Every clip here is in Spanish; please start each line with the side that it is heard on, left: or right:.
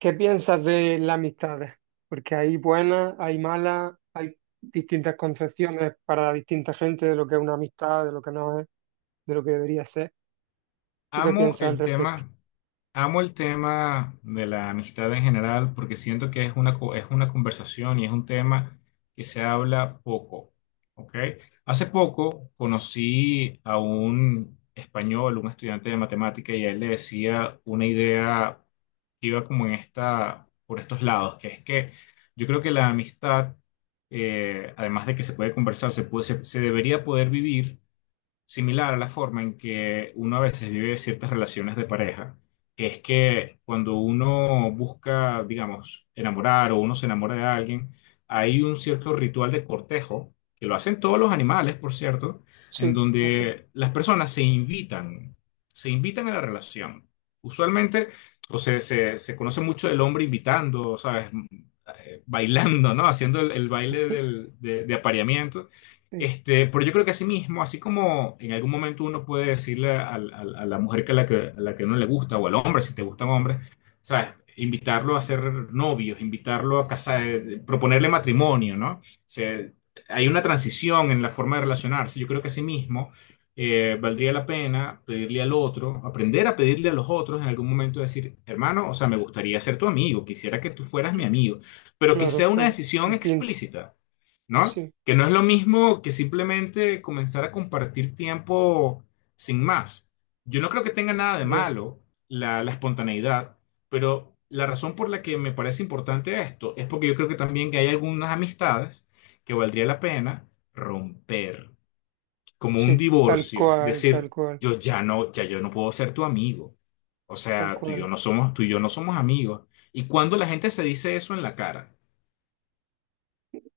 right: ¿Qué piensas de las amistades? Porque hay buenas, hay malas, hay distintas concepciones para distinta gente de lo que es una amistad, de lo que no es, de lo que debería ser. ¿Tú qué
left: Amo
right: piensas al
left: el
right: respecto?
left: tema, amo el tema de la amistad en general porque siento que es una conversación y es un tema que se habla poco, ¿ok? Hace poco conocí a un español, un estudiante de matemática y a él le decía una idea que iba como por estos lados, que es que yo creo que la amistad, además de que se puede conversar, se puede- se se debería poder vivir similar a la forma en que uno a veces vive ciertas relaciones de pareja, que es que cuando uno busca, digamos, enamorar o uno se enamora de alguien, hay un cierto ritual de cortejo, que lo hacen todos los animales, por cierto, en
right: Sí, así.
left: donde las personas se invitan a la relación. Usualmente, o sea, se conoce mucho el hombre invitando, ¿sabes? Bailando, ¿no? Haciendo el baile de apareamiento.
right: Sí,
left: Este, pero yo creo que así mismo, así como en algún momento uno puede decirle la mujer a la que no le gusta, o al hombre, si te gustan hombres, ¿sabes? Invitarlo a ser novios, invitarlo a casar, proponerle matrimonio, ¿no? O sea, hay una transición en la forma de relacionarse. Yo creo que así mismo valdría la pena pedirle al otro, aprender a pedirle a los otros en algún momento, decir, hermano, o sea, me gustaría ser tu amigo, quisiera que tú fueras mi amigo, pero que sea
right: claro,
left: una
right: es
left: decisión
right: distinto.
left: explícita. ¿No?
right: Sí,
left: Que no es lo mismo que simplemente comenzar a compartir tiempo sin más. Yo no creo que tenga nada de
right: ya.
left: malo la espontaneidad, pero la razón por la que me parece importante esto es porque yo creo que también que hay algunas amistades que valdría la pena romper, como un
right: Sí, tal
left: divorcio,
right: cual, tal
left: decir,
right: cual,
left: yo ya no, ya yo no puedo ser tu amigo. O
right: tal
left: sea,
right: cual.
left: tú y yo no somos amigos. ¿Y cuando la gente se dice eso en la cara?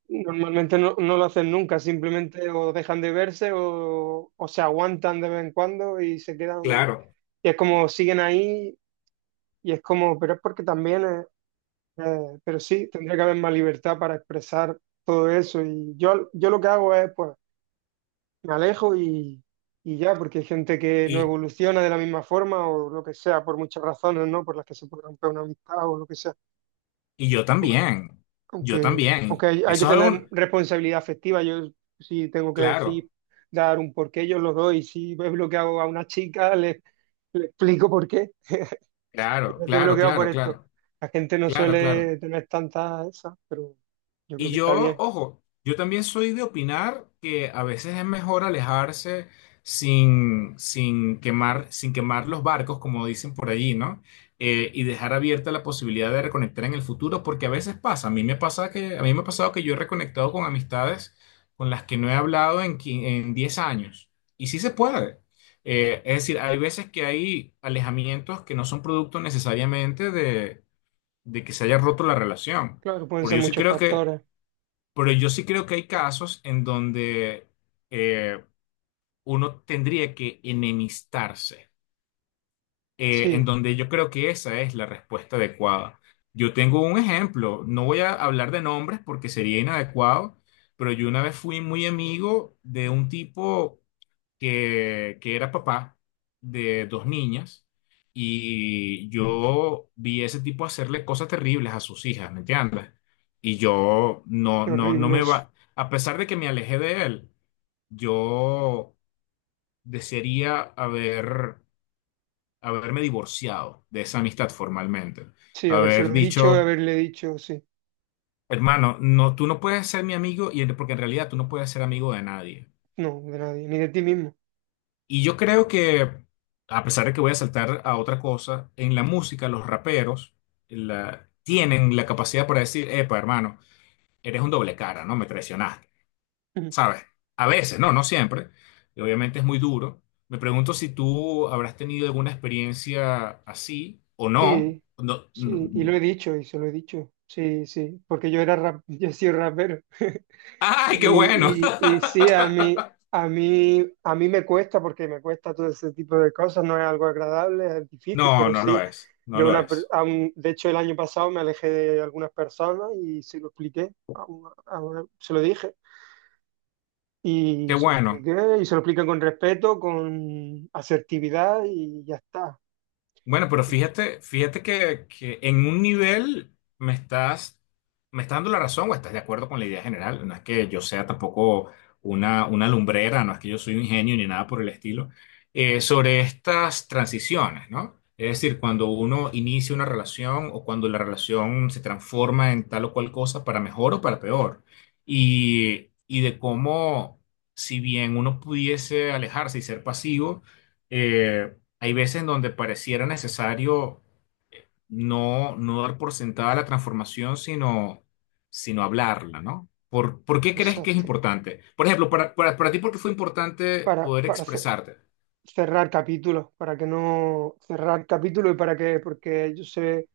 right: Normalmente no, no lo hacen nunca, simplemente o dejan de verse o se aguantan de vez en cuando y se quedan.
left: Claro.
right: Y es como siguen ahí y es como, pero es porque también es. Pero sí, tendría que haber más libertad para expresar todo eso. Yo lo que hago es, pues, me alejo y ya, porque hay gente que no
left: Y
right: evoluciona de la misma forma o lo que sea, por muchas razones, ¿no? Por las que se puede romper una amistad o lo que sea.
left: Y yo
right: Aunque,
left: también, yo
right: aunque
left: también.
right: hay, hay que
left: Eso es
right: tener
left: algo,
right: responsabilidad afectiva, yo sí tengo que decir,
left: claro,
right: dar un porqué, yo lo doy. Si ves lo que hago a una chica, le explico por qué.
left: claro,
right: Te
left: claro,
right: bloqueado por
left: claro,
right: esto.
left: claro,
right: La gente no
left: claro,
right: suele
left: claro.
right: tener tantas esas, pero yo creo
left: Y
right: que está
left: yo,
right: bien.
left: ojo, yo también soy de opinar que a veces es mejor alejarse sin quemar, sin quemar los barcos, como dicen por allí, ¿no? Y dejar abierta la posibilidad de reconectar en el futuro, porque a veces pasa. A mí me ha pasado que yo he reconectado con amistades con las que no he hablado en 10 años. Y sí se puede. Es decir, hay veces que hay alejamientos que no son producto necesariamente de que se haya roto la relación.
right: Claro, pueden
left: Pero
right: ser
left: yo sí
right: muchos
left: creo que
right: factores.
left: pero yo sí creo que hay casos en donde eh, uno tendría que enemistarse, en
right: Sí,
left: donde yo creo que esa es la respuesta adecuada. Yo tengo un ejemplo, no voy a hablar de nombres porque sería inadecuado, pero yo una vez fui muy amigo de un tipo que era papá de dos niñas y yo vi ese tipo hacerle cosas terribles a sus hijas, ¿me entiendes? Y yo no,
right: qué
left: no, no
right: horrible
left: me
right: eso.
left: va, a pesar de que me alejé de él, yo desearía haberme divorciado de esa amistad formalmente,
right: Sí,
left: haber
right: habérselo dicho,
left: dicho,
right: haberle dicho, sí.
left: hermano, no, tú no puedes ser mi amigo y porque en realidad tú no puedes ser amigo de nadie.
right: No, de nadie, ni de ti mismo.
left: Y yo creo que, a pesar de que voy a saltar a otra cosa, en la música los raperos tienen la capacidad para decir, epa, hermano, eres un doble cara, ¿no? Me traicionaste,
right: Ujú.
left: ¿sabes? A veces, no, no siempre. Y obviamente es muy duro. Me pregunto si tú habrás tenido alguna experiencia así o no.
right: Sí,
left: No, no.
right: sí, y lo
left: No.
right: he dicho, y se lo he dicho. Sí, sí, porque yo era rap, yo he sido rapero.
left: ¡Ay, qué bueno!
right: Y sí, a mí, a mí, a mí me cuesta porque me cuesta todo ese tipo de cosas, no es algo agradable, es difícil,
left: No,
right: pero
left: no lo
right: sí,
left: es, no
right: yo
left: lo
right: una,
left: es.
right: a de hecho el año pasado me alejé de algunas personas y se lo expliqué, a a se lo dije
left: Qué
right: y se lo
left: bueno.
right: expliqué y se lo expliqué con respeto, con asertividad y ya está.
left: Bueno, pero fíjate, fíjate que en un nivel me estás, me estás dando la razón o estás de acuerdo con la idea general. No es que yo sea tampoco una lumbrera, no es que yo soy un genio ni nada por el estilo, sobre estas transiciones, ¿no? Es decir, cuando uno inicia una relación o cuando la relación se transforma en tal o cual cosa para mejor o para peor. Y de cómo, si bien uno pudiese alejarse y ser pasivo, eh, hay veces en donde pareciera necesario no dar por sentada la transformación, sino hablarla, ¿no? ¿Por qué crees que es
right: Exacto.
left: importante? Por ejemplo, para ti, ¿por qué fue importante poder
right: Para
left: expresarte?
right: cerrar capítulos, para que no cerrar capítulos y para que, porque yo sé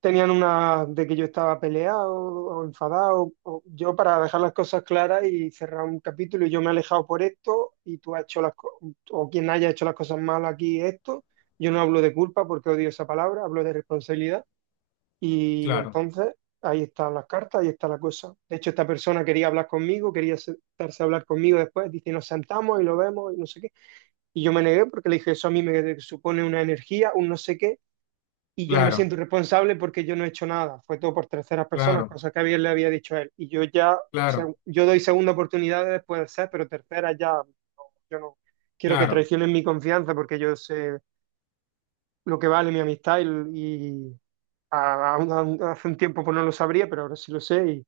right: tenían una de que yo estaba peleado o enfadado. Yo para dejar las cosas claras y cerrar un capítulo y yo me he alejado por esto y tú has hecho las o quien haya hecho las cosas mal aquí esto. Yo no hablo de culpa porque odio esa palabra, hablo de responsabilidad. Y
left: Claro,
right: entonces ahí están las cartas, ahí está la cosa. De hecho, esta persona quería hablar conmigo, quería sentarse a hablar conmigo después. Dice, nos sentamos y lo vemos y no sé qué. Y yo me negué porque le dije, eso a mí me supone una energía, un no sé qué y yo no me
left: claro,
right: siento responsable porque yo no he hecho nada, fue todo por terceras personas,
left: claro,
right: cosa que bien le había dicho a él. Y yo ya, o sea,
left: claro,
right: yo doy segunda oportunidad después de ser, pero tercera ya, no, yo no quiero que
left: claro,
right: traicionen mi confianza porque yo sé lo que vale mi amistad y hace un tiempo pues no lo sabría, pero ahora sí lo sé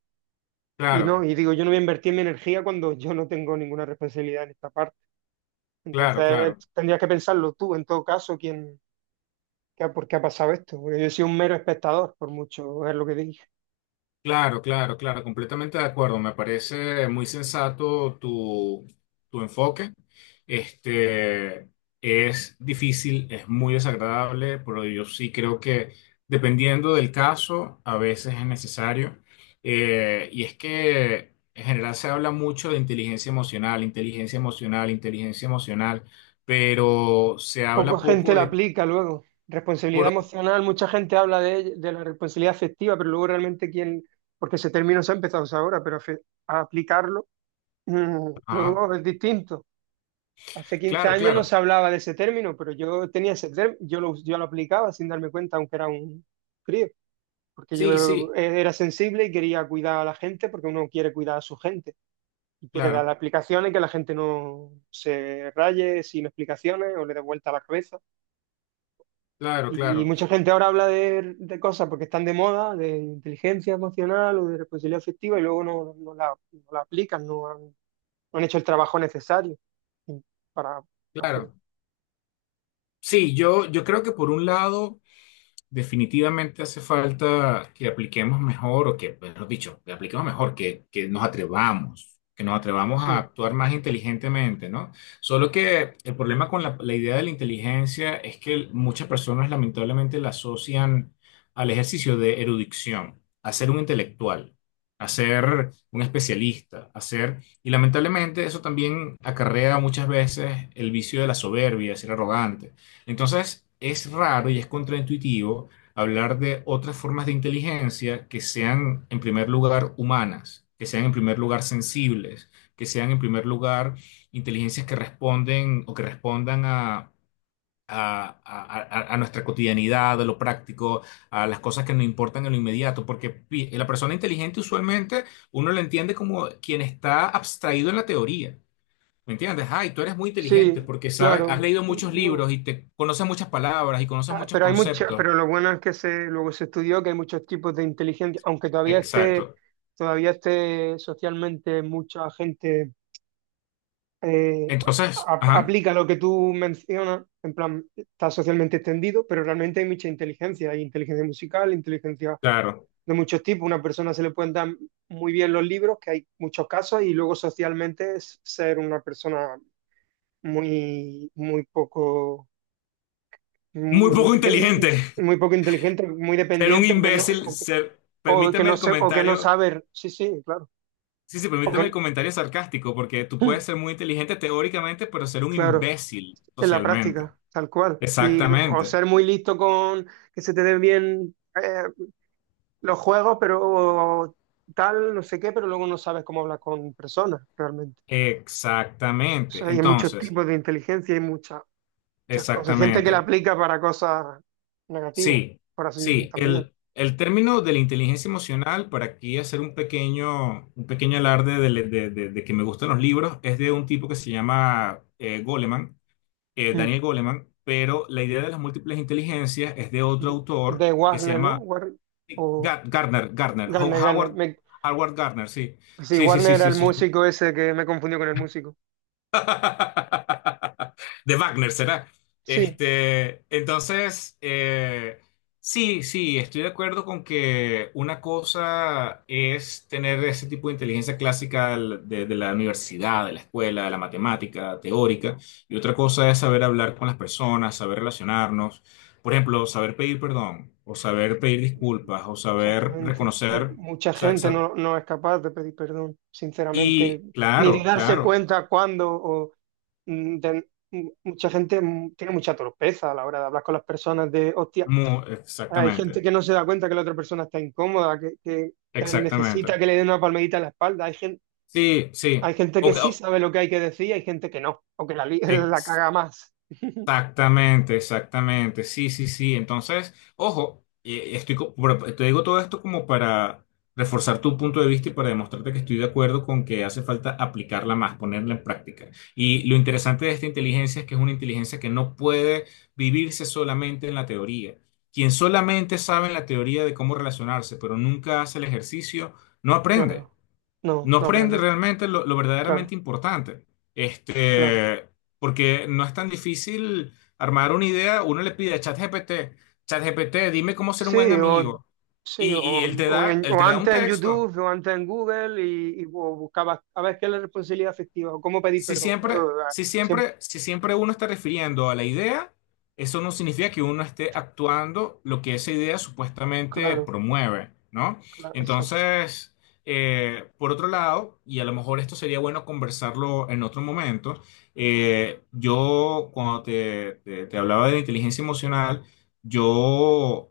right: y no,
left: claro,
right: y digo, yo no voy a invertir mi energía cuando yo no tengo ninguna responsabilidad en esta parte.
left: claro, claro,
right: Entonces
left: claro.
right: tendrías que pensarlo tú, en todo caso, quién, por qué ha pasado esto, porque yo soy un mero espectador, por mucho es lo que digo.
left: Claro, claro, claro, completamente de acuerdo. Me parece muy sensato tu enfoque. Este es difícil, es muy desagradable, pero yo sí creo que dependiendo del caso, a veces es necesario. Y es que en general se habla mucho de inteligencia emocional, inteligencia emocional, inteligencia emocional, pero se
right: Poca
left: habla
right: gente
left: poco
right: la
left: de
right: aplica luego. Responsabilidad
left: pro.
right: emocional, mucha gente habla de, de la responsabilidad afectiva, pero luego realmente quién, porque ese término se ha empezado a usar ahora, pero a aplicarlo
left: Ajá.
right: luego es distinto. Hace quince
left: Claro,
right: años no se
left: claro.
right: hablaba de ese término, pero yo tenía ese término, yo lo aplicaba sin darme cuenta, aunque era un crío, porque
left: Sí,
right: yo
left: sí,
right: era sensible y quería cuidar a la gente, porque uno quiere cuidar a su gente y quiere dar
left: claro,
right: aplicaciones que la gente no se raye sin explicaciones o le dé vuelta a la cabeza.
left: claro,
right: Y
left: claro,
right: mucha gente ahora habla de cosas porque están de moda, de inteligencia emocional o de responsabilidad afectiva, y luego no, no la, no la aplican, no han, no han hecho el trabajo necesario para hacer.
left: claro. Sí, yo creo que por un lado, definitivamente hace falta que apliquemos mejor, o que, mejor dicho, que apliquemos mejor, que nos atrevamos a
right: Sí,
left: actuar más inteligentemente, ¿no? Solo que el problema con la idea de la inteligencia es que muchas personas lamentablemente la asocian al ejercicio de erudición, a ser un intelectual, a ser un especialista, a ser... Y lamentablemente eso también acarrea muchas veces el vicio de la soberbia, de ser arrogante. Entonces, es raro y es contraintuitivo hablar de otras formas de inteligencia que sean, en primer lugar, humanas, que sean, en primer lugar, sensibles, que sean, en primer lugar, inteligencias que responden o que respondan a nuestra cotidianidad, a lo práctico, a las cosas que nos importan en lo inmediato, porque la persona inteligente usualmente uno la entiende como quien está abstraído en la teoría. ¿Me entiendes? Ay, tú eres muy inteligente
right: sí,
left: porque sabes, has
right: claro.
left: leído
right: Y
left: muchos
right: no.
left: libros y te conoces muchas palabras y conoces
right: Ah,
left: muchos
right: pero hay mucha
left: conceptos.
right: pero lo bueno es que se, luego se estudió que hay muchos tipos de inteligencia, aunque
left: Exacto.
right: todavía esté socialmente mucha gente eh,
left: Entonces, ajá,
right: aplica lo que tú mencionas, en plan, está socialmente extendido, pero realmente hay mucha inteligencia, hay inteligencia musical, inteligencia
left: claro.
right: de muchos tipos. Una persona se le pueden dar muy bien los libros, que hay muchos casos, y luego socialmente es ser una persona muy, muy poco...
left: Muy poco inteligente.
right: muy poco inteligente, muy
left: Ser un
right: dependiente,
left: imbécil, ser,
right: o que
left: permíteme
right: no
left: el
right: sé, o que no
left: comentario,
right: saber, sí, sí, claro,
left: sí, sí,
right: o
left: permíteme el
right: que,
left: comentario sarcástico, porque tú puedes ser muy inteligente teóricamente, pero ser un
right: claro.
left: imbécil
right: En la
left: socialmente.
right: práctica, tal cual. Y o
left: Exactamente.
right: ser muy listo con que se te den bien eh, los juegos, pero tal, no sé qué, pero luego no sabes cómo hablar con personas realmente. O
left: Exactamente.
right: sea, hay muchos
left: Entonces,
right: tipos de inteligencia y muchas, muchas cosas. Hay gente que la
left: exactamente.
right: aplica para cosas negativas,
left: Sí,
right: por así
left: sí,
right: también.
left: el término de la inteligencia emocional, para aquí hacer un pequeño alarde de, le- de que me gustan los libros, es de un tipo que se llama Goleman,
right: Mm.
left: Daniel Goleman, pero la idea de las múltiples inteligencias es de otro autor
right: ¿De
left: que se
right: Warner, no?
left: llama
right: O
left: Ga- Gardner, Gardner, Ho-
right: Garner, Garner.
left: Howard, Howard Gardner, sí,
right: Sí,
left: sí, sí,
right: Warner
left: sí,
right: era
left: sí,
right: el
left: sí, sí.
right: músico ese que me confundió con el músico.
left: De Wagner, ¿será?
right: Sí.
left: Este, entonces, sí, sí, estoy de acuerdo con que una cosa es tener ese tipo de inteligencia clásica de la universidad, de la escuela, de la matemática teórica, y otra cosa es saber hablar con las personas, saber relacionarnos, por ejemplo, saber pedir perdón, o saber pedir disculpas, o saber
right: Exactamente.
left: reconocer,
right: Mucha
left: sa-
right: gente
left: sa-
right: no, no es capaz de pedir perdón, sinceramente,
left: y
right: ni de
left: claro,
right: darse
left: claro,
right: cuenta cuándo. O, mucha gente tiene mucha torpeza a la hora de hablar con las personas de, hostia, hay
left: exactamente,
right: gente que no se da cuenta que la otra persona está incómoda, que, que necesita
left: exactamente.
right: que le den una palmadita en la espalda.
left: Sí,
right: Hay
left: sí.
right: gente que
left: Ok,
right: sí
left: oh,
right: sabe lo que hay que decir, hay gente que no, o que la, la caga más.
left: exactamente, exactamente. Sí, sí, sí. Entonces, ojo, pero te digo todo esto como para reforzar tu punto de vista y para demostrarte que estoy de acuerdo con que hace falta aplicarla más, ponerla en práctica. Y lo interesante de esta inteligencia es que es una inteligencia que no puede vivirse solamente en la teoría. Quien solamente sabe en la teoría de cómo relacionarse, pero nunca hace el ejercicio, no aprende.
right: Claro, no,
left: No
right: no
left: prende
right: aprende.
left: realmente lo
right: Claro,
left: verdaderamente importante.
right: claro.
left: Este, porque no es tan difícil armar una idea. Uno le pide a ChatGPT, ChatGPT, dime cómo ser un
right: Sí,
left: buen
right: o,
left: amigo.
right: sí,
left: Y, y
right: o
left: él
right: o
left: te da un
right: antes en
left: texto.
right: YouTube, o antes en Google, y buscabas a ver qué es la responsabilidad afectiva, o cómo pedir
left: Si
right: perdón,
left: siempre,
right: claro,
left: si
right: siempre,
left: siempre, si siempre uno está refiriendo a la idea, eso no significa que uno esté actuando lo que esa idea supuestamente
right: claro,
left: promueve, ¿no?
right: claro, exacto.
left: Entonces, por otro lado, y a lo mejor esto sería bueno conversarlo en otro momento, yo cuando te hablaba de la inteligencia emocional, yo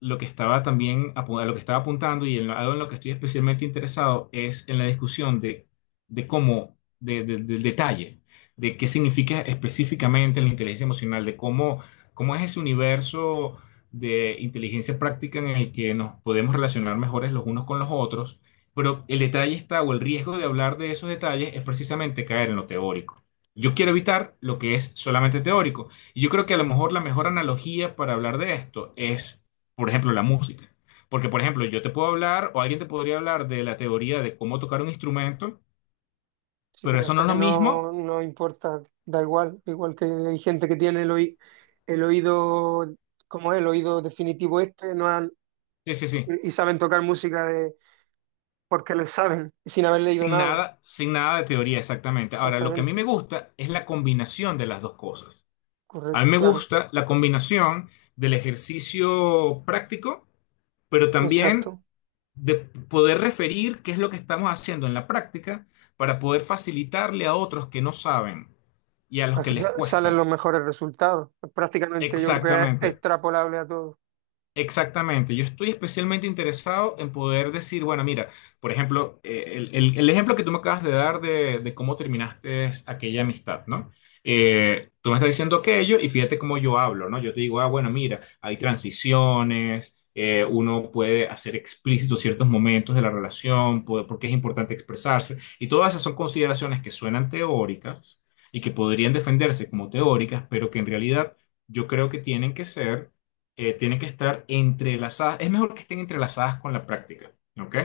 left: lo que estaba también, a lo que estaba apuntando y algo en lo que estoy especialmente interesado es en la discusión de cómo de- del detalle, de qué significa específicamente la inteligencia emocional, cómo es ese universo de inteligencia práctica en el que nos podemos relacionar mejores los unos con los otros, pero el detalle está, o el riesgo de hablar de esos detalles es precisamente caer en lo teórico. Yo quiero evitar lo que es solamente teórico. Y yo creo que a lo mejor la mejor analogía para hablar de esto es, por ejemplo, la música. Porque, por ejemplo, yo te puedo hablar o alguien te podría hablar de la teoría de cómo tocar un instrumento,
right: Sí,
left: pero
right: pero
left: eso no
right: hasta
left: es
right: que
left: lo mismo.
right: no, no importa, da igual, igual que hay gente que tiene el, el oído, como es, el oído definitivo este, no han-
left: Sí, sí, sí.
right: y saben tocar música de, porque les saben, sin haber leído
left: Sin
right: nada,
left: nada, sin nada de teoría, exactamente. Ahora, lo que a mí
right: exactamente,
left: me gusta es la combinación de las dos cosas. A mí
right: correcto,
left: me
right: claro,
left: gusta la combinación del ejercicio práctico, pero también
right: exacto.
left: de poder referir qué es lo que estamos haciendo en la práctica para poder facilitarle a otros que no saben y a los que
right: Así
left: les
right: salen
left: cuesta.
right: los mejores resultados. Prácticamente yo creo que es
left: Exactamente.
right: extrapolable a todo.
left: Exactamente, yo estoy especialmente interesado en poder decir, bueno, mira, por ejemplo, el ejemplo que tú me acabas de dar de cómo terminaste aquella amistad, ¿no? Tú me estás diciendo aquello y fíjate cómo yo hablo, ¿no? Yo te digo, ah, bueno, mira, hay transiciones, uno puede hacer explícitos ciertos momentos de la relación, porque es importante expresarse, y todas esas son consideraciones que suenan teóricas y que podrían defenderse como teóricas, pero que en realidad yo creo que tienen que estar entrelazadas. Es mejor que estén entrelazadas con la práctica, ¿ok?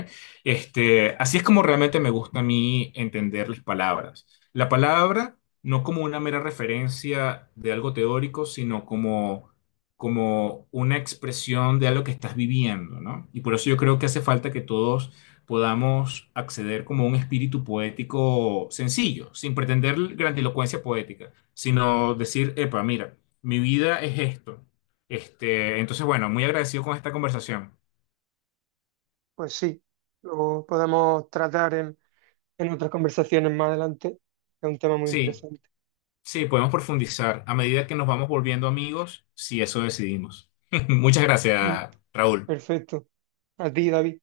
left: Este, así es como realmente me gusta a mí entender las palabras. La palabra no como una mera referencia de algo teórico, sino como, como una expresión de algo que estás viviendo, ¿no? Y por eso yo creo que hace falta que todos podamos acceder como a un espíritu poético sencillo, sin pretender grandilocuencia poética, sino decir, epa, mira, mi vida es esto. Este, entonces, bueno, muy agradecido con esta conversación.
right: Pues sí, lo podemos tratar en otras conversaciones más adelante. Es un tema muy
left: Sí,
right: interesante.
left: sí, podemos profundizar a medida que nos vamos volviendo amigos, si eso decidimos. Muchas
right: Mm.
left: gracias, Raúl.
right: Perfecto. A ti, David.